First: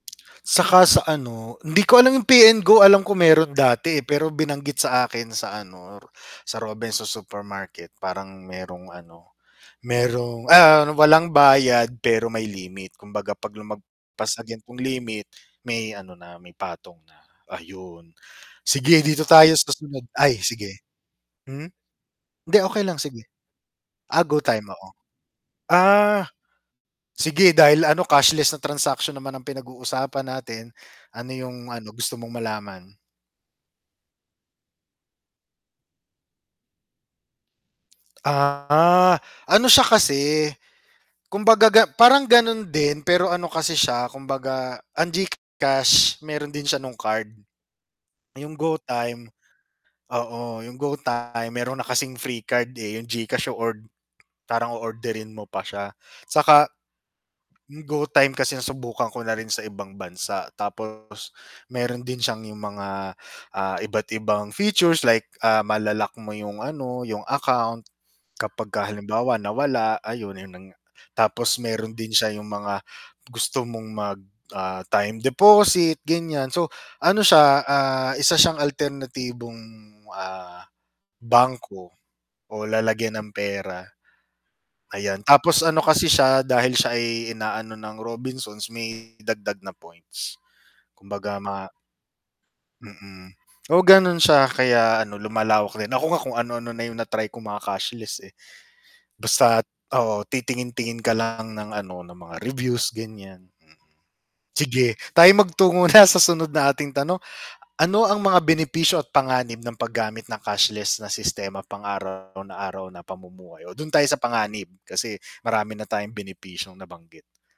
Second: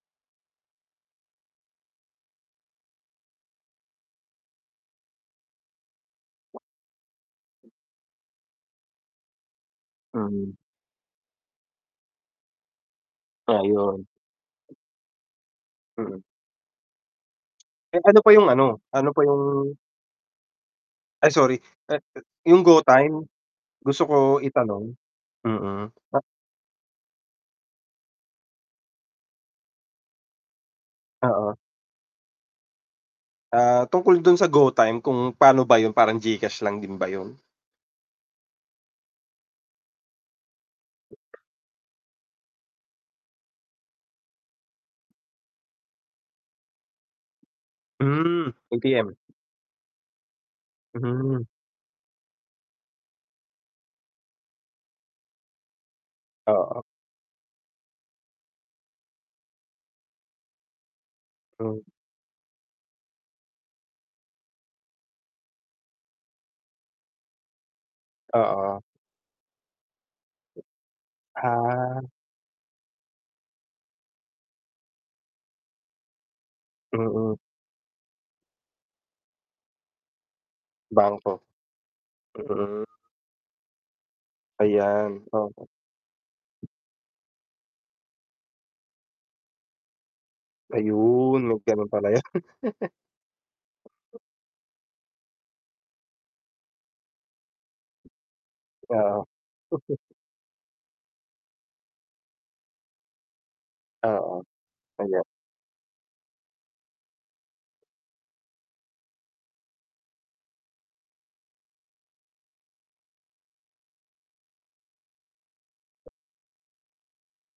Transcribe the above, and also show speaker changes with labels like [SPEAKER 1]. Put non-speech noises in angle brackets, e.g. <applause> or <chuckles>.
[SPEAKER 1] 'Saka sa ano hindi ko alam yung Pay and Go alam ko mayro'n dati, eh, pero binanggit sa akin sa ano ro sa Robinsons Supermarket parang mayrong ano mayrong
[SPEAKER 2] Mhm.
[SPEAKER 1] ah, walang bayad pero may limit, kumbaga 'pag
[SPEAKER 2] Ayun.
[SPEAKER 1] lumagpas sa gan'tong limit <clicks tongue> may ano
[SPEAKER 2] Mm.
[SPEAKER 1] na, may patong na,
[SPEAKER 2] Eh,
[SPEAKER 1] ayun.
[SPEAKER 2] ano pa yung ano,
[SPEAKER 1] Sige
[SPEAKER 2] ano pa
[SPEAKER 1] dito tayo sa
[SPEAKER 2] yung
[SPEAKER 1] sunod ay, sige.
[SPEAKER 2] Ay sorry,
[SPEAKER 1] Hmm,
[SPEAKER 2] at a
[SPEAKER 1] hindi
[SPEAKER 2] yung
[SPEAKER 1] okay lang sige.
[SPEAKER 2] GOtyme, gusto ko
[SPEAKER 1] Ah, GOtyme, oo.
[SPEAKER 2] itanong. Mm.
[SPEAKER 1] Ah, sige dahil ano cashless na transaction naman ang pinag-uusapan natin, ano
[SPEAKER 2] Oo.
[SPEAKER 1] yung ano gusto mong malaman?
[SPEAKER 2] Ah, tungkol do'n sa GOtyme kung pan'o ba 'yun, parang GCash lang din ba 'yun?
[SPEAKER 1] Ah, ano siya kasi, kumbaga ga parang gano'n din pero ano kasi siya kumbaga ang GCash mayro'n din siya nung card.
[SPEAKER 2] Hmm,
[SPEAKER 1] Yung
[SPEAKER 2] ATM.
[SPEAKER 1] GOtyme, oo yung
[SPEAKER 2] Mhm.
[SPEAKER 1] GOtyme mayro'n na kasing free card, eh, yung GCash o-ord parang o-orderin mo pa siya 'tsaka,
[SPEAKER 2] Oo.
[SPEAKER 1] yung GOtyme kasi nasubukan ko na rin sa ibang bansa tapos
[SPEAKER 2] Hmm.
[SPEAKER 1] mayro'n din siyang yung mga, ah, iba't ibang features like, ah, mala-lock mo yung ano, yung account,
[SPEAKER 2] Oo.
[SPEAKER 1] kapagka halimbawa nawala ayun, ayun nanga. Tapos mayro'n
[SPEAKER 2] Ah.
[SPEAKER 1] din siya yung mga gusto mong mag, ah, time deposit gan'yan. So ano
[SPEAKER 2] Mm.
[SPEAKER 1] siya, ah, isa siyang alternatibong, ah,
[SPEAKER 2] Bangko.
[SPEAKER 1] bangko o
[SPEAKER 2] Mm.
[SPEAKER 1] lalagyan ng pera. Ayan,
[SPEAKER 2] Ayan,
[SPEAKER 1] tapos
[SPEAKER 2] oo.
[SPEAKER 1] ano kasi siya dahil siya ay inaano ng Robinsons may dagdag na points.
[SPEAKER 2] Ayun,
[SPEAKER 1] Kumbaga
[SPEAKER 2] may
[SPEAKER 1] ma
[SPEAKER 2] gano'n pala 'yun. <laughs>
[SPEAKER 1] mm, oo gano'n siya kaya ano lumalawak din. Ako nga kung ano-ano na yung na-try ko mga cashless, eh.
[SPEAKER 2] Oo.
[SPEAKER 1] Basta't,
[SPEAKER 2] <chuckles>
[SPEAKER 1] oo titingin-tingin ka lang ng ano ng mga reviews ganiyan, mm.
[SPEAKER 2] Oo,
[SPEAKER 1] Sige,
[SPEAKER 2] ayan.
[SPEAKER 1] tayo'y magtungo na sa sunod nating tanong. Ano ang mga benepisyo at panganib ng paggamit ng cashless na sistema pang-araw na araw na pamumuhay? Oh, do'n tayo sa panganib, kasi marami na tayong benepisyong nabanggit.